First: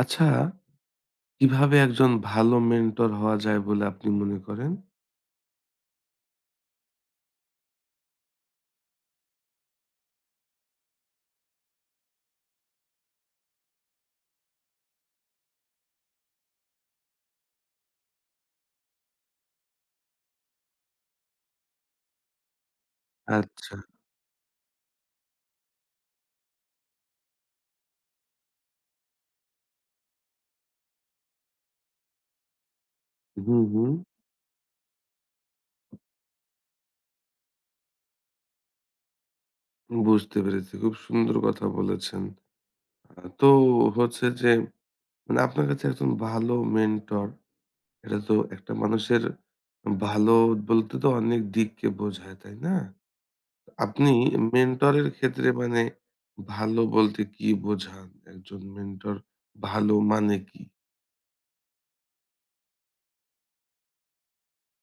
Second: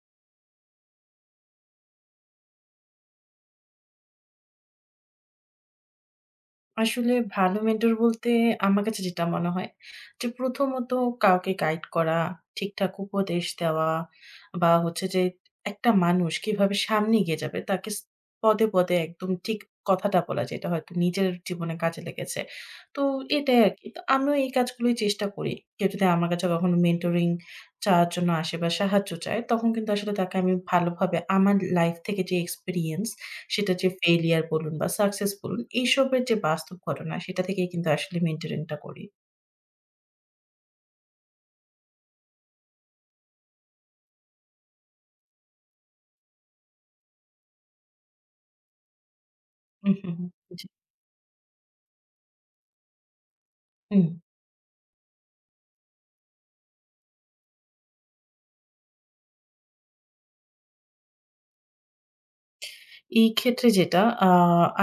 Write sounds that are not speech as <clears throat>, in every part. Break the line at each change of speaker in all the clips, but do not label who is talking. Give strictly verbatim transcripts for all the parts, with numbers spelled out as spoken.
আচ্ছা, কিভাবে একজন ভালো মেন্টর হওয়া যায় বলে আপনি মনে করেন?
আসলে ভালো মেন্টর বলতে আমার কাছে যেটা মনে হয়, যে প্রথমত কাউকে গাইড করা, ঠিকঠাক উপদেশ দেওয়া বা হচ্ছে যে একটা মানুষ কিভাবে সামনে এগিয়ে যাবে তাকে স পদে, পদে একদম ঠিক কথাটা বলা যেটা হয়তো নিজের জীবনে কাজে লেগেছে। তো এটাই
আচ্ছা।
আরকি। তো আমিও এই কাজগুলোই চেষ্টা করি। কেউ যদি আমার কাছে কখনো মেন্টরিং চাওয়ার জন্য আসে বা সাহায্য চায় তখন কিন্তু আসলে তাকে আমি ভালোভাবে আমার লাইফ থেকে যে এক্সপেরিয়েন্স,
হুম,
সেটা যে
হুম।
ফেইলিয়ার বলুন বা সাকসেস বলুন, এইসবের যে বাস্তব ঘটনা সেটা থেকেই কিন্তু আসলে মেন্টরিংটা করি।
বুঝতে পেরেছি। খুব সুন্দর কথা বলেছেন। আ তো হচ্ছে যে মানে আপনার কাছে একজন ভালো মেন্টর এটা তো একটা মানুষের
হুম, হুম, হুম।
ভালো
জি।
বলতে তো অনেক দিককে বোঝায়, তাই না?
হুম।
আপনি মেন্টরের ক্ষেত্রে মানে ভালো বলতে কি বোঝান? একজন মেন্টর ভালো মানে কি?
এই ক্ষেত্রে যেটা, আ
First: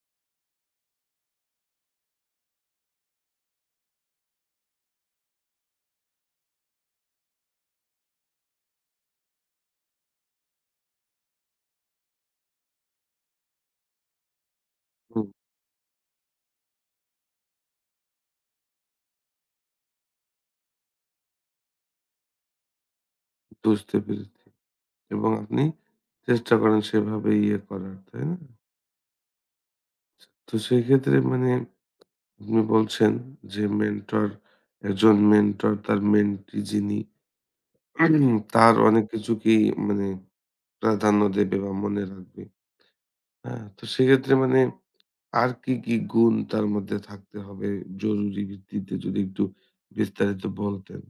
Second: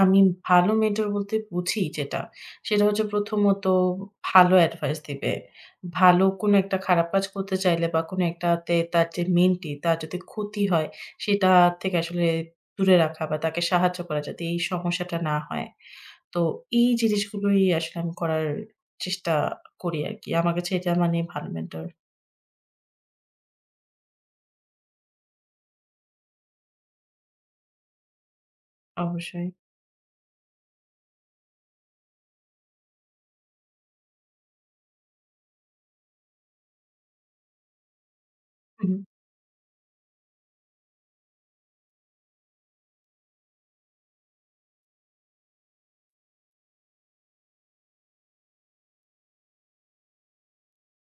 আমি ভালো মেন্টর বলতে বুঝি যেটা, সেটা হচ্ছে প্রথমত ভালো অ্যাডভাইস দিবে। ভালো কোনো একটা খারাপ কাজ করতে চাইলে বা কোনো একটাতে তার যে মেন্টি তার যদি ক্ষতি হয়, সেটা থেকে আসলে দূরে রাখা বা তাকে সাহায্য করা যাতে এই সমস্যাটা
হুম,
না হয়। তো এই জিনিসগুলোই আসলে আমি করার চেষ্টা করি আরকি। আমার কাছে এটা মানে ভালো মেন্টর
বুঝতে পেরেছি। এবং আপনি চেষ্টা করেন সেভাবে ইয়ে করার, তাই না?
অবশ্যই।
তো সেক্ষেত্রে মানে আপনি বলছেন যে মেন্টর একজন মেন্টর তার মেন্টি যিনি উম, তার
হুম।
অনেক কিছুকেই মানে প্রাধান্য দেবে বা মনে রাখবে। হ্যাঁ? তো সেক্ষেত্রে মানে আর কি, কি গুণ তার মধ্যে থাকতে হবে জরুরি ভিত্তিতে যদি একটু বিস্তারিত বলতেন।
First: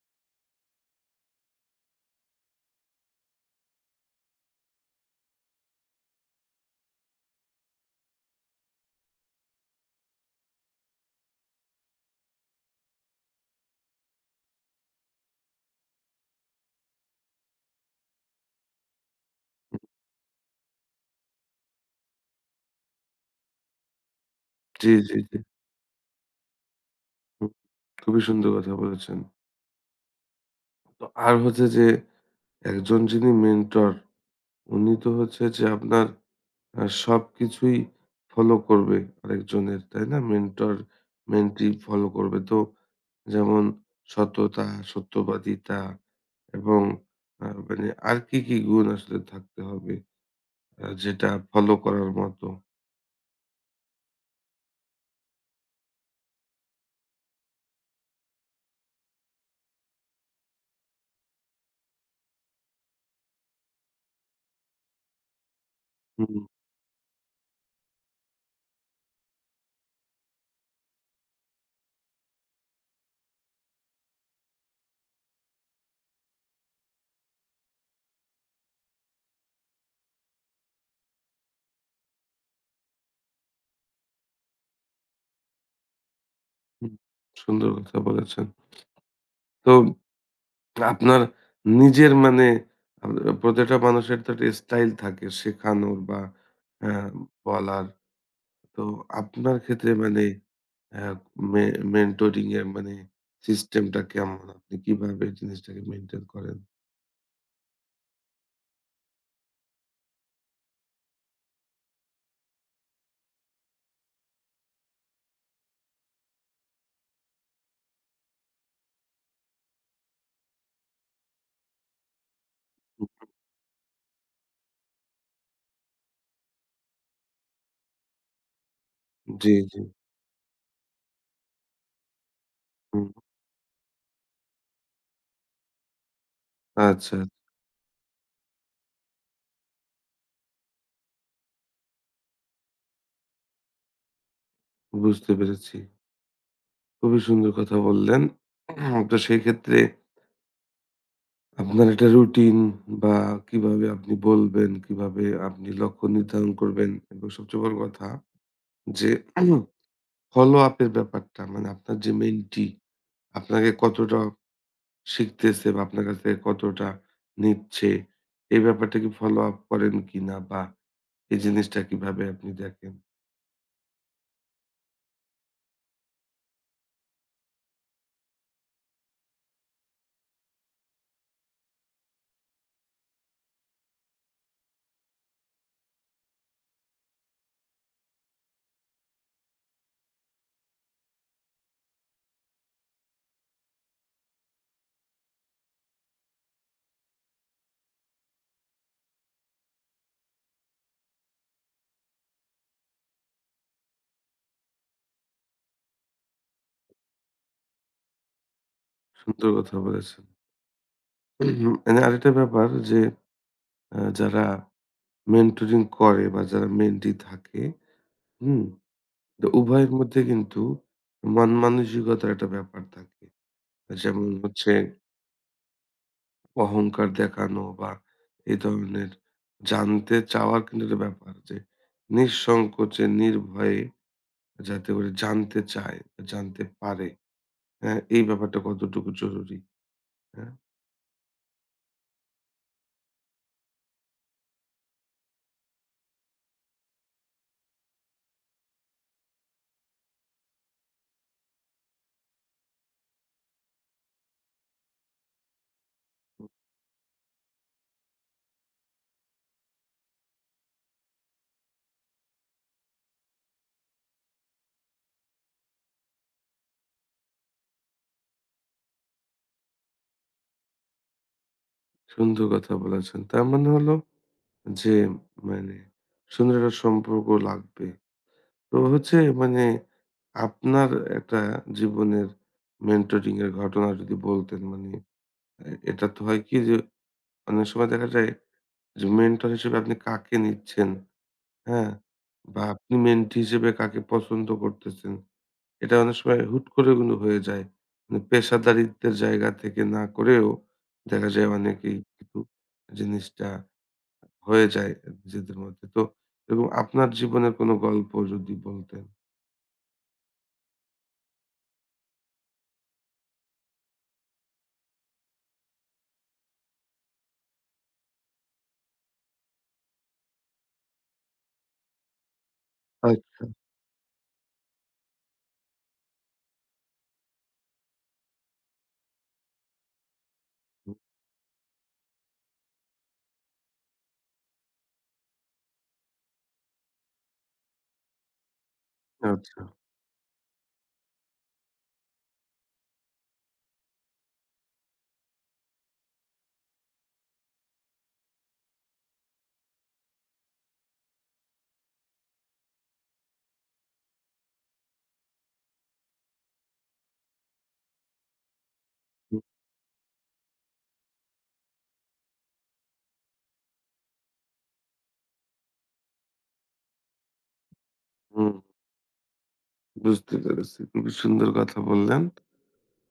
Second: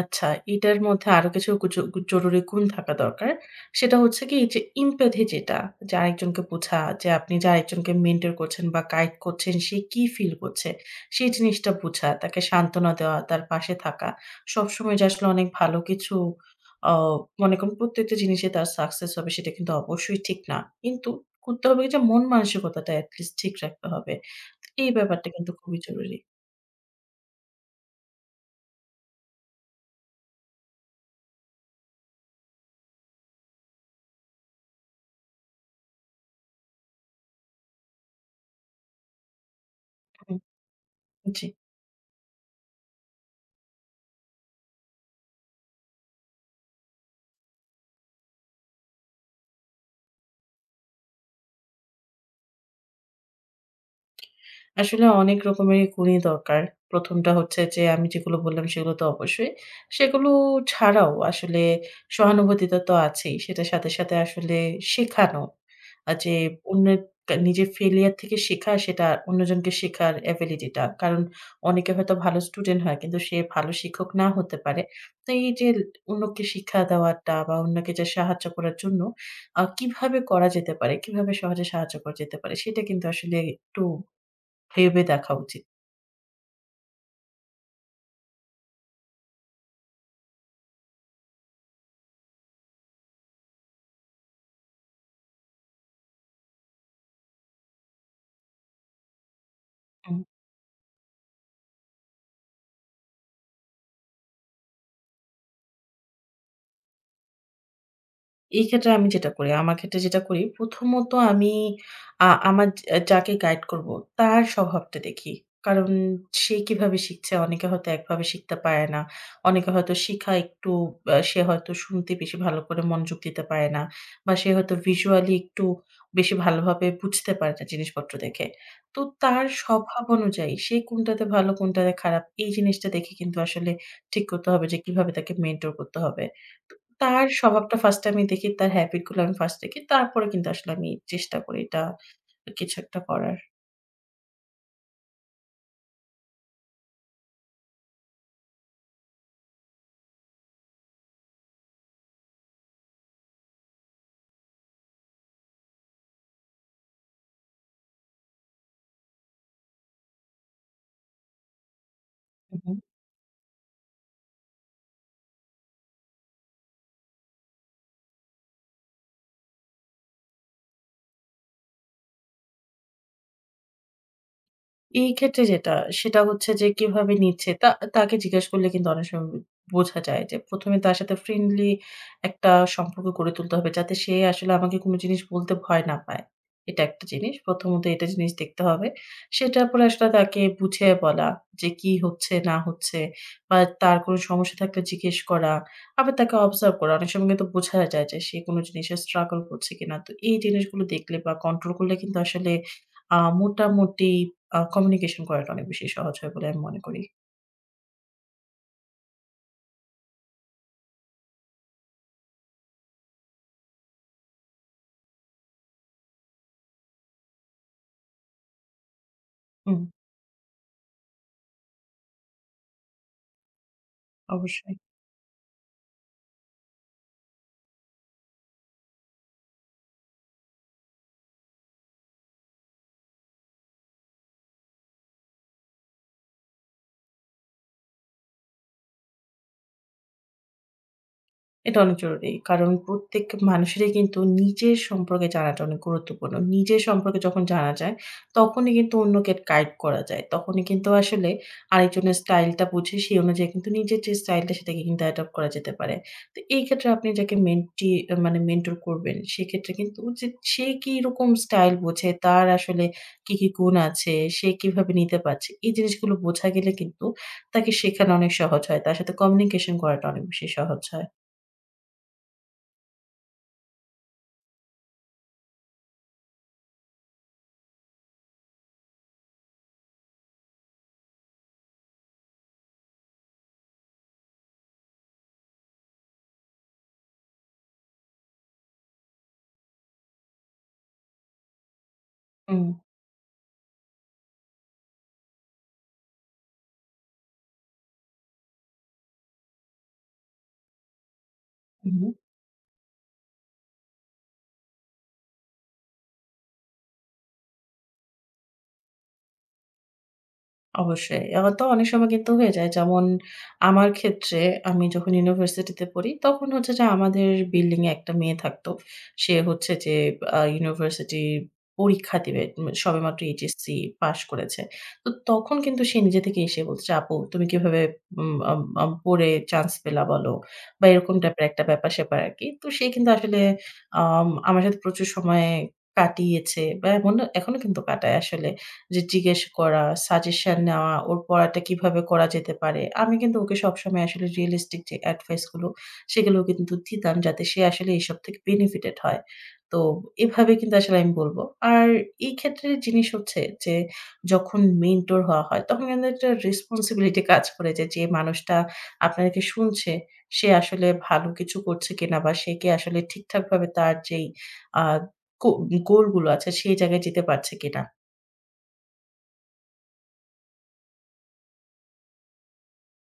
আচ্ছা, এটার মধ্যে আরো কিছু গুজ গু জরুরি গুণ থাকা দরকার। সেটা হচ্ছে কি যে empathy যেটা, যে আরেকজনকে বোঝা, যে আপনি যে আরেকজনকে মেন্টর করছেন বা গাইড করছেন সে কি ফিল করছে, সেই জিনিসটা বোঝা, তাকে সান্ত্বনা দেওয়া, তার পাশে থাকা। সবসময় যে আসলে অনেক ভালো কিছু, অ মনে করুন প্রত্যেকটা জিনিসে তার সাকসেস হবে সেটা কিন্তু অবশ্যই ঠিক না। কিন্তু করতে হবে কি, যে মন মানসিকতাটা এটলিস্ট ঠিক রাখতে হবে। তো
জি,
এই
জি,
ব্যাপারটা
জি।
কিন্তু খুবই জরুরি।
হুম। খুবই সুন্দর কথা বলেছেন। তো আর হচ্ছে যে একজন যিনি মেন্টর উনি তো হচ্ছে যে আপনার আ সবকিছুই ফলো করবে আরেকজনের, তাই না?
হুম,
মেন্টর,
জি।
মেন্টি ফলো করবে। তো যেমন সততা, সত্যবাদিতা এবং আ মানে আর কি, কি গুণ আসলে থাকতে হবে আ যেটা ফলো করার মতো?
আসলে অনেক রকমেরই গুণই দরকার। প্রথমটা হচ্ছে যে আমি যেগুলো বললাম সেগুলো তো অবশ্যই। সেগুলো ছাড়াও আসলে সহানুভূতিটা তো আছেই। সেটার সাথে, সাথে আসলে শেখানো। আ যে
হুম,
অন্যের কা নিজের failure থেকে শেখা, সেটা অন্যজনকে শেখার ability টা। কারণ অনেকে হয়তো ভালো স্টুডেন্ট হয় কিন্তু সে ভালো শিক্ষক না হতে পারে। তো এই যে অন্যকে শিক্ষা দেওয়াটা বা অন্যকে যে সাহায্য করার জন্য আ কিভাবে করা যেতে পারে, কিভাবে সহজে সাহায্য করা যেতে পারে সেটা কিন্তু আসলে একটু ভেবে দেখা উচিত।
হুম। সুন্দর কথা বলেছেন। তো আপনার নিজের মানে আ প্রত্যেকটা মানুষের তো একটা স্টাইল থাকে শেখানোর বা অ্যা বলার। তো আপনার ক্ষেত্রে
হুম।
মানে হ্যাঁ, মে মেন্টরিং এর মানে সিস্টেমটা কেমন? আপনি কিভাবে জিনিসটাকে মেইনটেইন করেন?
এই ক্ষেত্রে আমি যেটা করি, আমার ক্ষেত্রে যেটা করি, প্রথমত আমি আ আমার যা যাকে গাইড করব, তার স্বভাবটা দেখি। কারণ সে কিভাবে শিখছে? অনেকে হয়তো একভাবে শিখতে পারে না। অনেকে হয়তো শিখা একটু, আ সে হয়তো শুনতে বেশি ভালো করে মনোযোগ দিতে পারে না। বা সে হয়তো ভিজুয়ালি একটু বেশি ভালোভাবে বুঝতে পারে না জিনিসপত্র দেখে। তো তার
জি, জি।
স্বভাব অনুযায়ী সে কোনটাতে ভালো, কোনটাতে খারাপ এই জিনিসটা
হুম।
দেখে কিন্তু আসলে ঠিক করতে হবে যে কিভাবে তাকে মেন্টর করতে হবে।
আচ্ছা,
তার স্বভাবটা ফার্স্ট এ আমি দেখি, তার হ্যাবিট গুলো আমি ফার্স্ট দেখি। তারপরে কিন্তু আসলে আমি চেষ্টা করি এটা কিছু একটা করার।
বুঝতে পেরেছি। খুবই সুন্দর কথা বললেন। <clears throat> উম, তো সেক্ষেত্রে আপনার একটা রুটিন বা কিভাবে আপনি বলবেন, কিভাবে আপনি লক্ষ্য নির্ধারণ করবেন এবং সবচেয়ে বড় কথা যে <clears throat> ফলো আপ এর ব্যাপারটা মানে আপনার যে
হু,
মেন্টি
হু।
আপনাকে কতটা শিখতেছে বা আপনার কাছ থেকে কতটা নিচ্ছে, এই ব্যাপারটা কি ফলো আপ করেন কিনা? বা এই জিনিসটা কিভাবে আপনি দেখেন?
এই ক্ষেত্রে যেটা, সেটা হচ্ছে যে কিভাবে নিচ্ছে তা তাকে জিজ্ঞেস করলে কিন্তু অনেক সময় বোঝা যায়, যে প্রথমে তার সাথে ফ্রেন্ডলি একটা সম্পর্ক গড়ে তুলতে হবে যাতে সে আসলে আমাকে কোনো জিনিস বলতে ভয় না পায়। এটা একটা জিনিস। প্রথমত এটা জিনিস দেখতে হবে। সেটার পরে আসলে তাকে বুঝিয়ে বলা যে কি হচ্ছে না হচ্ছে বা তার কোনো সমস্যা থাকলে জিজ্ঞেস করা। আবার তাকে অবজার্ভ করা। অনেক সময় কিন্তু বোঝা যায় যে সে কোনো জিনিসে স্ট্রাগল করছে কিনা। তো এই জিনিসগুলো দেখলে বা কন্ট্রোল করলে কিন্তু আসলে আ মোটামুটি আ কমিউনিকেশন করাটা অনেক বেশি সহজ হয় বলে আমি মনে করি।
সুন্দর কথা বলেছেন। হুম, মানে আরেকটা ব্যাপার যে আ যারা মেন্টরিং করে বা যারা মেন্টি থাকে, হুম? তো
হুম,
উভয়ের মধ্যে কিন্তু মন মানসিকতার একটা ব্যাপার থাকে। যেমন হচ্ছে
অবশ্যই।
অহংকার দেখানো বা এই ধরনের জানতে চাওয়ার কিন্তু একটা ব্যাপার যে নিঃসংকোচে, নির্ভয়ে যাতে করে জানতে চায়, জানতে পারে, হ্যাঁ? এই ব্যাপারটা কতটুকু জরুরি, হ্যাঁ?
এটা অনেক জরুরি। কারণ প্রত্যেক মানুষেরই কিন্তু নিজের সম্পর্কে জানাটা অনেক গুরুত্বপূর্ণ। নিজের সম্পর্কে যখন জানা যায়, তখনই কিন্তু অন্যকে গাইড করা যায়। তখনই কিন্তু আসলে আরেকজনের স্টাইলটা বুঝে সেই অনুযায়ী কিন্তু নিজের যে স্টাইলটা সেটাকে কিন্তু অ্যাডপ্ট করা যেতে পারে। তো এই ক্ষেত্রে আপনি যাকে মেন্টি আ মানে মেন্টর করবেন, সেক্ষেত্রে কিন্তু যে সে কিরকম স্টাইল বোঝে, তার আসলে কি, কি গুণ আছে, সে কিভাবে নিতে পারছে, এই জিনিসগুলো বোঝা গেলে কিন্তু তাকে শেখানো অনেক সহজ হয়। তার সাথে কমিউনিকেশন করাটা অনেক বেশি সহজ হয়।
সুন্দর কথা বলেছেন। তার মানে হলো যে মানে সুন্দর একটা সম্পর্ক লাগবে। তো হচ্ছে মানে আপনার একটা জীবনের মেন্টরিং এর ঘটনা যদি বলতেন মানে এ এটা তো হয় কি যে অনেক সময় দেখা যায় যে মেন্টর হিসেবে আপনি কাকে নিচ্ছেন, হ্যাঁ? বা
হুম।
আপনি মেন্টি হিসেবে কাকে পছন্দ করতেছেন এটা অনেক সময় হুট করে কিন্তু হয়ে যায়। মানে পেশাদারিত্বের জায়গা থেকে না করেও দেখা যায় অনেকেই
হুম,
কিন্তু জিনিসটা হয়ে যায় নিজেদের মধ্যে। তো এবং আপনার জীবনের কোনো গল্প যদি বলতেন?
অবশ্যই। আবার তো অনেক সময় কিন্তু হয়ে যায়। যেমন আমার ক্ষেত্রে, আমি যখন ইউনিভার্সিটিতে পড়ি, তখন হচ্ছে যে আমাদের বিল্ডিং এ একটা মেয়ে থাকতো। সে হচ্ছে যে আ ইউনিভার্সিটি পরীক্ষা দিবে। উম সবেমাত্র
আচ্ছা।
এইচএসসি পাস করেছে। তো তখন কিন্তু সে নিজে থেকে এসে বলছে, যে "আপু তুমি কিভাবে উম আম আম পড়ে চান্স পেলা বলো?" বা
হুম,
এরকম টাইপের একটা ব্যাপার-স্যাপার আরকি। তো সে কিন্তু আসলে আম আমার সাথে প্রচুর সময় কাটিয়েছে, বা এমন না এখনো কিন্তু কাটায় আসলে। যে জিজ্ঞেস
আচ্ছা।
করা, সাজেশন নেওয়া, ওর পড়াটা কিভাবে করা যেতে পারে। আমি কিন্তু ওকে সবসময় আসলে রিয়ালিস্টিক যে এডভাইস গুলো, সেগুলো কিন্তু দিতাম যাতে সে আসলে এসব থেকে বেনিফিটেড হয়। তো এভাবে কিন্তু আসলে আমি বলব। আর এই ক্ষেত্রে জিনিস হচ্ছে যে যখন মেন্টর হওয়া হয়, তখন কিন্তু একটা রেসপনসিবিলিটি কাজ করে যে, যে মানুষটা
হুম,
আপনাকে শুনছে, সে আসলে ভালো কিছু করছে কিনা বা সে কি আসলে ঠিকঠাকভাবে তার যেই আ গো গোল গুলো আছে, সেই জায়গায় যেতে পারছে কিনা।
হুম, বুঝতে পেরেছি। খুবই সুন্দর কথা বললেন।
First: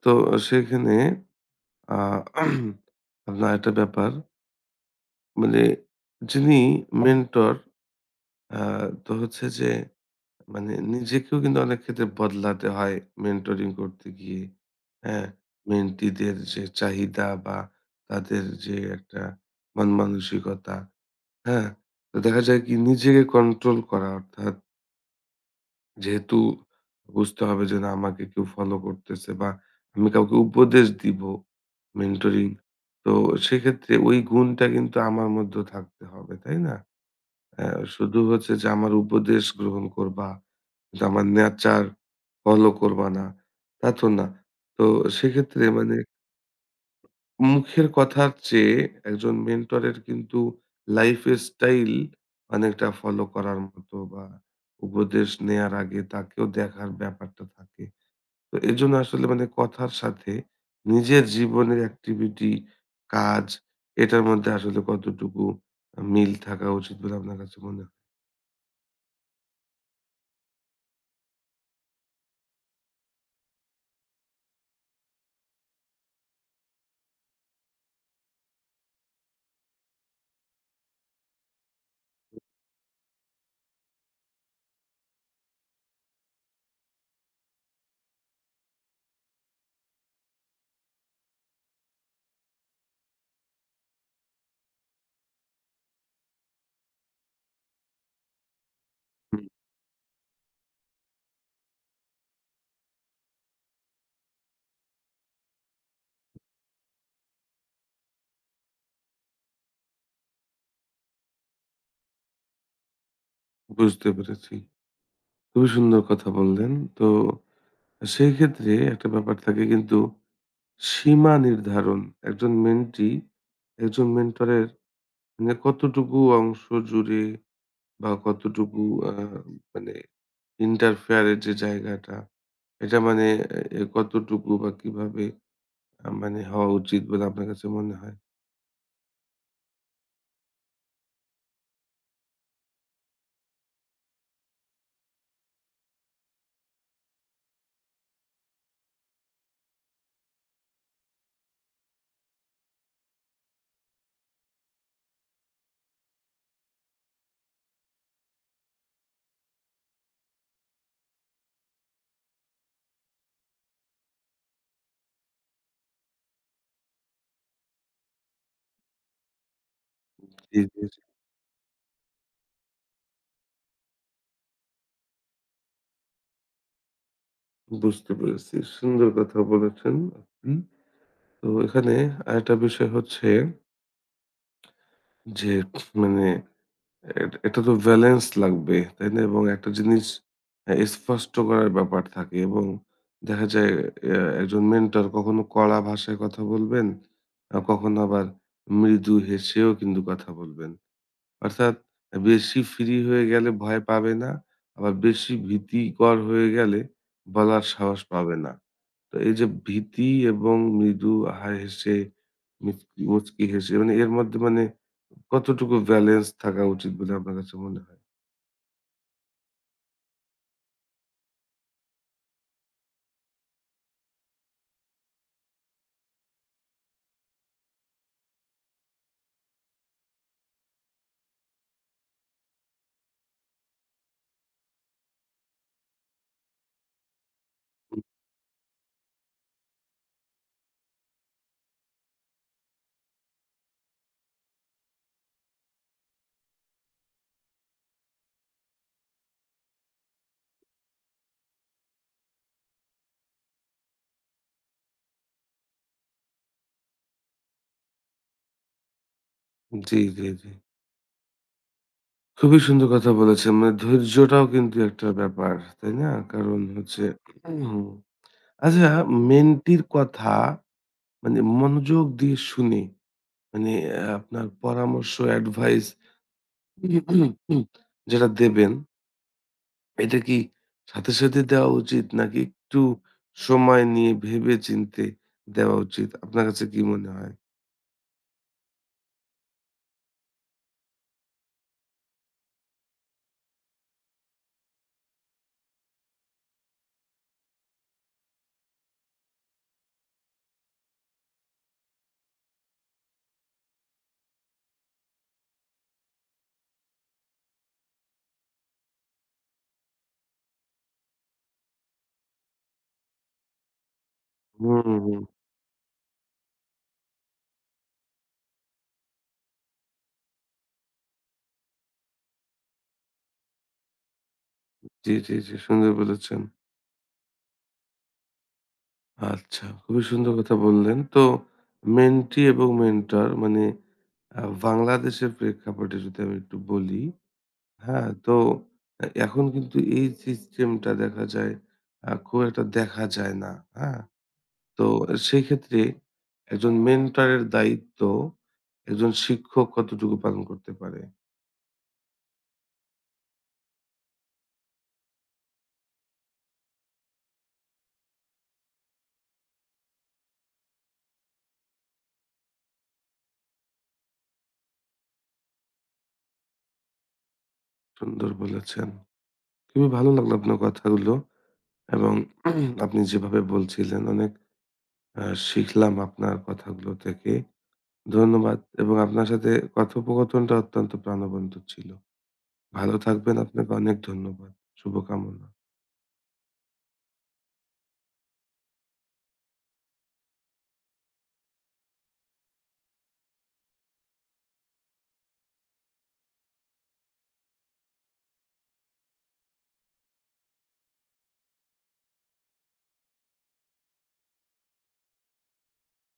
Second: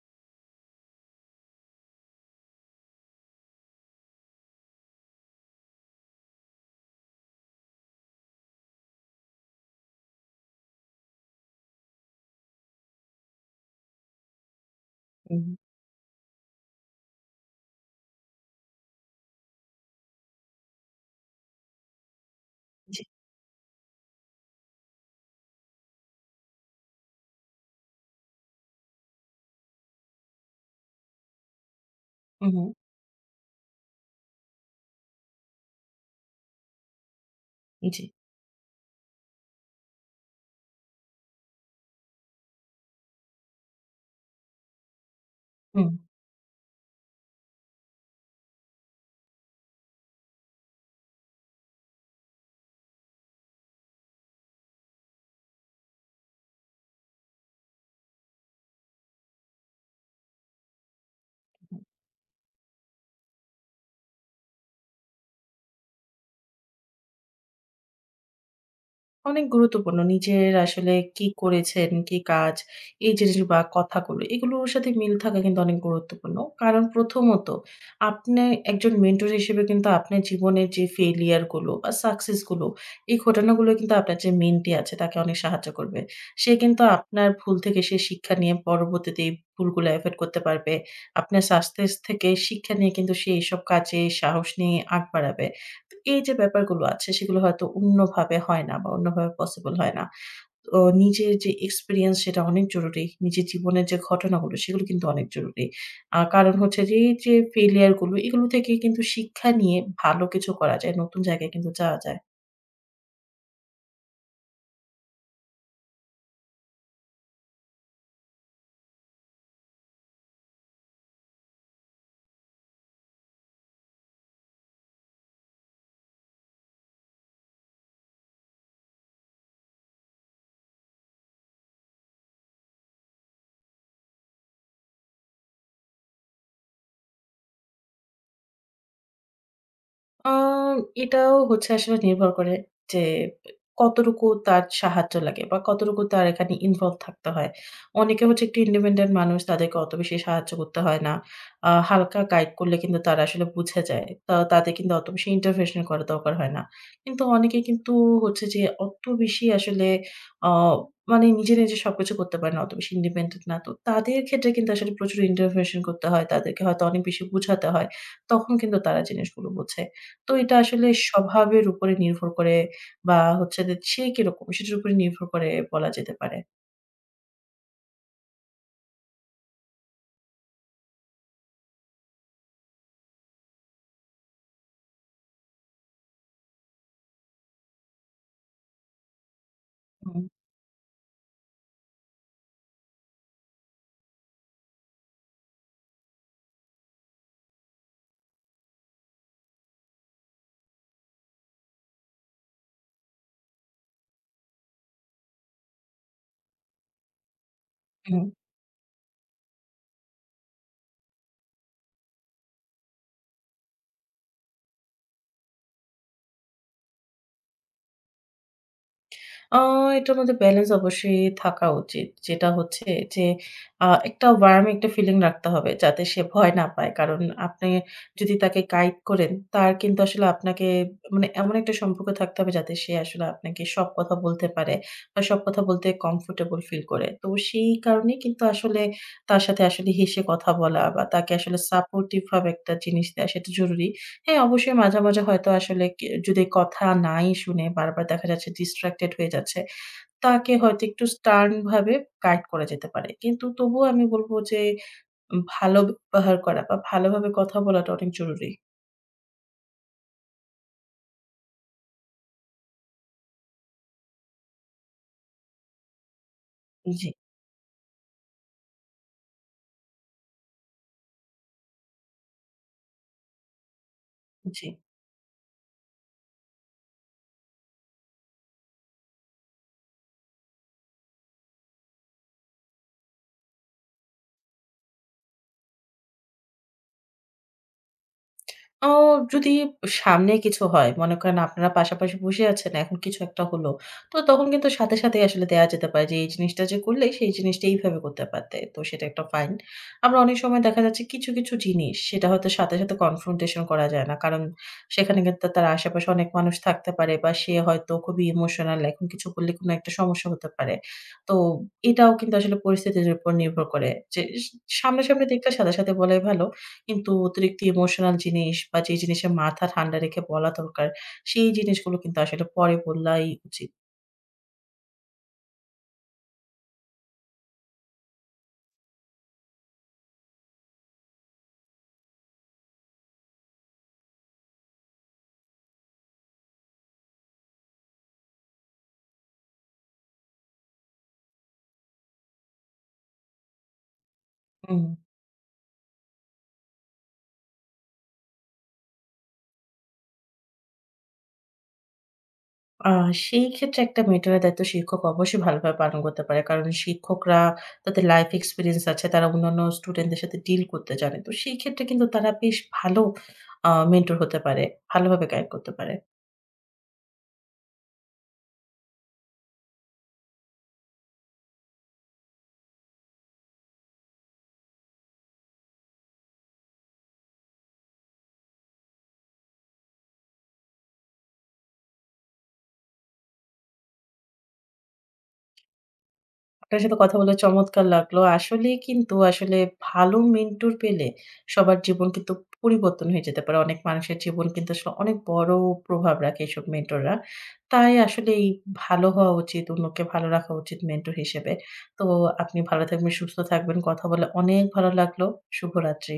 তো সেখানে আ <clears throat> আপনার একটা ব্যাপার মানে যিনি মেন্টর আ তো হচ্ছে যে মানে নিজেকেও কিন্তু অনেক ক্ষেত্রে বদলাতে হয় মেন্টরিং করতে গিয়ে। হ্যাঁ?
উম
মেন্টিদের যে চাহিদা বা তাদের যে একটা মন মানসিকতা, হ্যাঁ? তো দেখা যায় কি নিজেকে কন্ট্রোল করা অর্থাৎ যেহেতু বুঝতে হবে যে না আমাকে কেউ ফলো করতেছে বা আমি কাউকে উপদেশ দিব মেন্টরিং।
হুম, হুম।
তো সেক্ষেত্রে ওই গুণটা কিন্তু আমার মধ্যেও থাকতে হবে, তাই না? হ্যাঁ,
জি।
শুধু হচ্ছে যে আমার উপদেশ গ্রহণ করবা, কিন্তু আমার ন্যাচার ফলো করবা না, তা তো না। তো সেক্ষেত্রে
হুম,
মানে মুখের কথার চেয়ে একজন মেন্টরের কিন্তু লাইফ স্টাইল অনেকটা ফলো করার মতো বা উপদেশ নেয়ার আগে তাকেও দেখার ব্যাপারটা থাকে। তো এজন্য আসলে মানে কথার সাথে নিজের জীবনের
হুম।
অ্যাক্টিভিটি, কাজ এটার মধ্যে আসলে কতটুকু আ মিল থাকা উচিত বলে আপনার কাছে মনে
অনেক গুরুত্বপূর্ণ। নিজের আসলে কি করেছেন, কি কাজ, এই জিনিস বা কথাগুলো, এগুলোর সাথে মিল থাকা কিন্তু অনেক গুরুত্বপূর্ণ। কারণ প্রথমত আপনি একজন মেন্টর হিসেবে কিন্তু আপনার জীবনের যে ফেইলিয়ার গুলো বা সাকসেস গুলো, এই ঘটনাগুলো কিন্তু আপনার যে মেন্টি আছে তাকে অনেক সাহায্য করবে। সে কিন্তু আপনার ভুল থেকে সে শিক্ষা নিয়ে পরবর্তীতে এই ভুলগুলো এভয়েড করতে পারবে। আপনার সাকসেস থেকে শিক্ষা নিয়ে কিন্তু সে এসব কাজে সাহস নিয়ে আগ বাড়াবে। এই যে ব্যাপারগুলো আছে সেগুলো হয়তো অন্যভাবে হয় না বা অন্যভাবে
হয়?
পসিবল হয় না। তো নিজের যে এক্সপেরিয়েন্স সেটা অনেক জরুরি। নিজের জীবনের যে ঘটনাগুলো সেগুলো কিন্তু অনেক জরুরি। আ কারণ হচ্ছে যে এই যে ফেইলিয়ার গুলো এগুলো থেকে কিন্তু শিক্ষা নিয়ে ভালো কিছু করা যায়। নতুন জায়গায় কিন্তু যাওয়া যায়।
বুঝতে পেরেছি। খুবই সুন্দর কথা বললেন। তো সেই ক্ষেত্রে একটা ব্যাপার থাকে কিন্তু সীমা নির্ধারণ। একজন মেন্টি একজন মেন্টরের মানে কতটুকু অংশ জুড়ে বা কতটুকু আ মানে ইন্টারফেয়ার এর যে জায়গাটা এটা মানে এ কতটুকু বা কিভাবে আ মানে হওয়া উচিত বলে আপনার কাছে মনে হয়?
আ এটাও হচ্ছে আসলে নির্ভর করে যে কতটুকু তার সাহায্য লাগে বা কতটুকু তার এখানে ইনভলভ থাকতে হয়। অনেকে হচ্ছে একটু ইন্ডিপেন্ডেন্ট মানুষ, তাদেরকে অত বেশি সাহায্য করতে হয় না। আ হালকা গাইড করলে কিন্তু তারা আসলে বুঝে যায়। তা তাদের কিন্তু অত বেশি ইন্টারভেনশন করা দরকার হয় না। কিন্তু অনেকে কিন্তু হচ্ছে যে অত বেশি আসলে, আ মানে নিজে, নিজে সবকিছু করতে পারে না। অত বেশি ইন্ডিপেন্ডেন্ট না। তো তাদের ক্ষেত্রে কিন্তু আসলে প্রচুর ইন্টারভেনশন করতে হয়। তাদেরকে হয়তো অনেক বেশি বুঝাতে হয়। তখন কিন্তু তারা জিনিসগুলো বোঝে। তো এটা
জি, জি,
আসলে
জি।
স্বভাবের উপরে নির্ভর করে, বা হচ্ছে যে সে কিরকম সেটার উপরে নির্ভর করে বলা যেতে পারে।
বুঝতে পেরেছি। সুন্দর কথা বলেছেন আপনি। তো এখানে আরেকটা বিষয় হচ্ছে যে মানে এট এটা তো ব্যালেন্স লাগবে, তাই না? এবং একটা জিনিস
হুম,
অ্যা স্পষ্ট করার ব্যাপার থাকে এবং দেখা যায় অ্যা একজন মেন্টর কখনো কড়া ভাষায় কথা বলবেন, আ কখনো আবার মৃদু হেসেও কিন্তু কথা বলবেন। অর্থাৎ বেশি ফ্রি হয়ে গেলে ভয় পাবে না, আবার বেশি ভীতিকর হয়ে গেলে বলার সাহস
হুম।
পাবে না। তো এই যে ভীতি এবং মৃদু হায় হেসে মুচকি মুচকি হেসে মানে এর মধ্যে মানে কতটুকু ব্যালেন্স থাকা উচিত বলে আপনার কাছে মনে হয়?
আ এটার মধ্যে ব্যালেন্স অবশ্যই থাকা উচিত। যেটা হচ্ছে যে আ একটা ওয়ার্ম একটা ফিলিং রাখতে হবে যাতে সে ভয় না পায়। কারণ আপনি যদি তাকে গাইড করেন, তার কিন্তু আসলে আপনাকে মানে এমন একটা সম্পর্ক থাকতে হবে যাতে সে আসলে আপনাকে সব কথা বলতে পারে বা সব কথা বলতে কমফোর্টেবল ফিল করে। তো সেই কারণেই কিন্তু আসলে তার সাথে আসলে হেসে কথা বলা বা তাকে আসলে সাপোর্টিভ ভাবে একটা জিনিস দেয়া সেটা জরুরি। হ্যাঁ, অবশ্যই মাঝে, মাঝে হয়তো আসলে কে যদি কথা নাই শুনে বারবার দেখা যাচ্ছে distracted হয়ে যাচ্ছে, তাকে হয়তো একটু stern ভাবে গাইড করা যেতে পারে। কিন্তু তবুও আমি বলব যে ভালো ব্যবহার করা বা ভালোভাবে কথা বলাটা অনেক জরুরি।
জি, জি, জি। খুবই সুন্দর কথা বলেছেন। মানে ধৈর্যটাও কিন্তু একটা ব্যাপার, তাই না? কারণ হচ্ছে
জি,
হুম। আচ্ছা মেন্টির কথা মানে মনোযোগ দিয়ে শুনে মানে অ্যা আপনার
জি।
পরামর্শ, এডভাইস যেটা দেবেন এটা কি সাথে, সাথে দেওয়া উচিত নাকি একটু সময় নিয়ে ভেবে-চিন্তে দেওয়া উচিত? আপনার কাছে কি মনে হয়?
আ যদি সামনে কিছু হয়, মনে করেন আপনারা পাশাপাশি বসে আছেন, এখন কিছু একটা হলো। তো তখন কিন্তু সাথে, সাথেই আসলে দেয়া যেতে পারে যে, এই জিনিসটা যে করলে, সেই জিনিসটা এইভাবে করতে পারতে। তো সেটা একটা ফাইন। আবার অনেক সময় দেখা যাচ্ছে কিছু, কিছু জিনিস সেটা হয়তো সাথে, সাথে কনফ্রন্টেশন করা যায় না। কারণ সেখানে কিন্তু তার আশেপাশে অনেক মানুষ থাকতে পারে বা সে হয়তো খুবই ইমোশনাল। এখন কিছু বললে কোনো একটা সমস্যা হতে পারে। তো এটাও কিন্তু আসলে পরিস্থিতির উপর নির্ভর করে। যে স
হুম, হুম।
সামনাসামনি দেখলে সাথে, সাথে বলাই ভালো। কিন্তু অতিরিক্ত ইমোশনাল জিনিস বা যে জিনিসে মাথা ঠান্ডা রেখে বলা দরকার, সেই জিনিসগুলো কিন্তু আসলে পরে বলাই উচিত।
জি, জি, জি। সুন্দর বলেছেন। আচ্ছা, খুবই সুন্দর কথা বললেন। তো মেন্টি এবং মেন্টর মানে আ বাংলাদেশের প্রেক্ষাপটে যদি আমি একটু বলি, হ্যাঁ? তো এ এখন কিন্তু এই সিস্টেমটা দেখা যায় আ খুব একটা দেখা যায় না, হ্যাঁ?
হুম।
তো সেক্ষেত্রে একজন মেন্টরের দায়িত্ব একজন শিক্ষক কতটুকু পালন করতে পারে?
আ সেই ক্ষেত্রে একটা মেন্টরের দায়িত্ব শিক্ষক অবশ্যই ভালোভাবে পালন করতে পারে। কারণ শিক্ষকরা তাদের লাইফ এক্সপেরিয়েন্স আছে। তারা অন্যান্য স্টুডেন্টদের সাথে ডিল করতে জানে। তো সেই ক্ষেত্রে কিন্তু তারা বেশ ভালো আ মেন্টর হতে পারে। ভালোভাবে গাইড করতে পারে।
সুন্দর বলেছেন। খুবই ভালো লাগলো আপনার কথাগুলো এবং <clears throat> আপনি যেভাবে বলছিলেন অনেক আ শিখলাম আপনার কথাগুলো থেকে। ধন্যবাদ এবং আপনার সাথে কথোপকথনটা অত্যন্ত প্রাণবন্ত ছিল। ভালো থাকবেন। আপনাকে অনেক ধন্যবাদ। শুভকামনা।
আপনার সাথে কথা বলে চমৎকার লাগলো। আসলেই কিন্তু আসলে ভালো মেন্টর পেলে সবার জীবন কিন্তু পরিবর্তন হয়ে যেতে পারে। অনেক মানুষের জীবন কিন্তু আসলে অনেক বড় প্রভাব রাখে এসব মেন্টররা। তাই আসলে এই ভালো হওয়া উচিত, অন্যকে ভালো রাখা উচিত মেন্টর হিসেবে। তো আপনি ভালো থাকবেন, সুস্থ থাকবেন। কথা বলে অনেক ভালো লাগলো। শুভরাত্রি।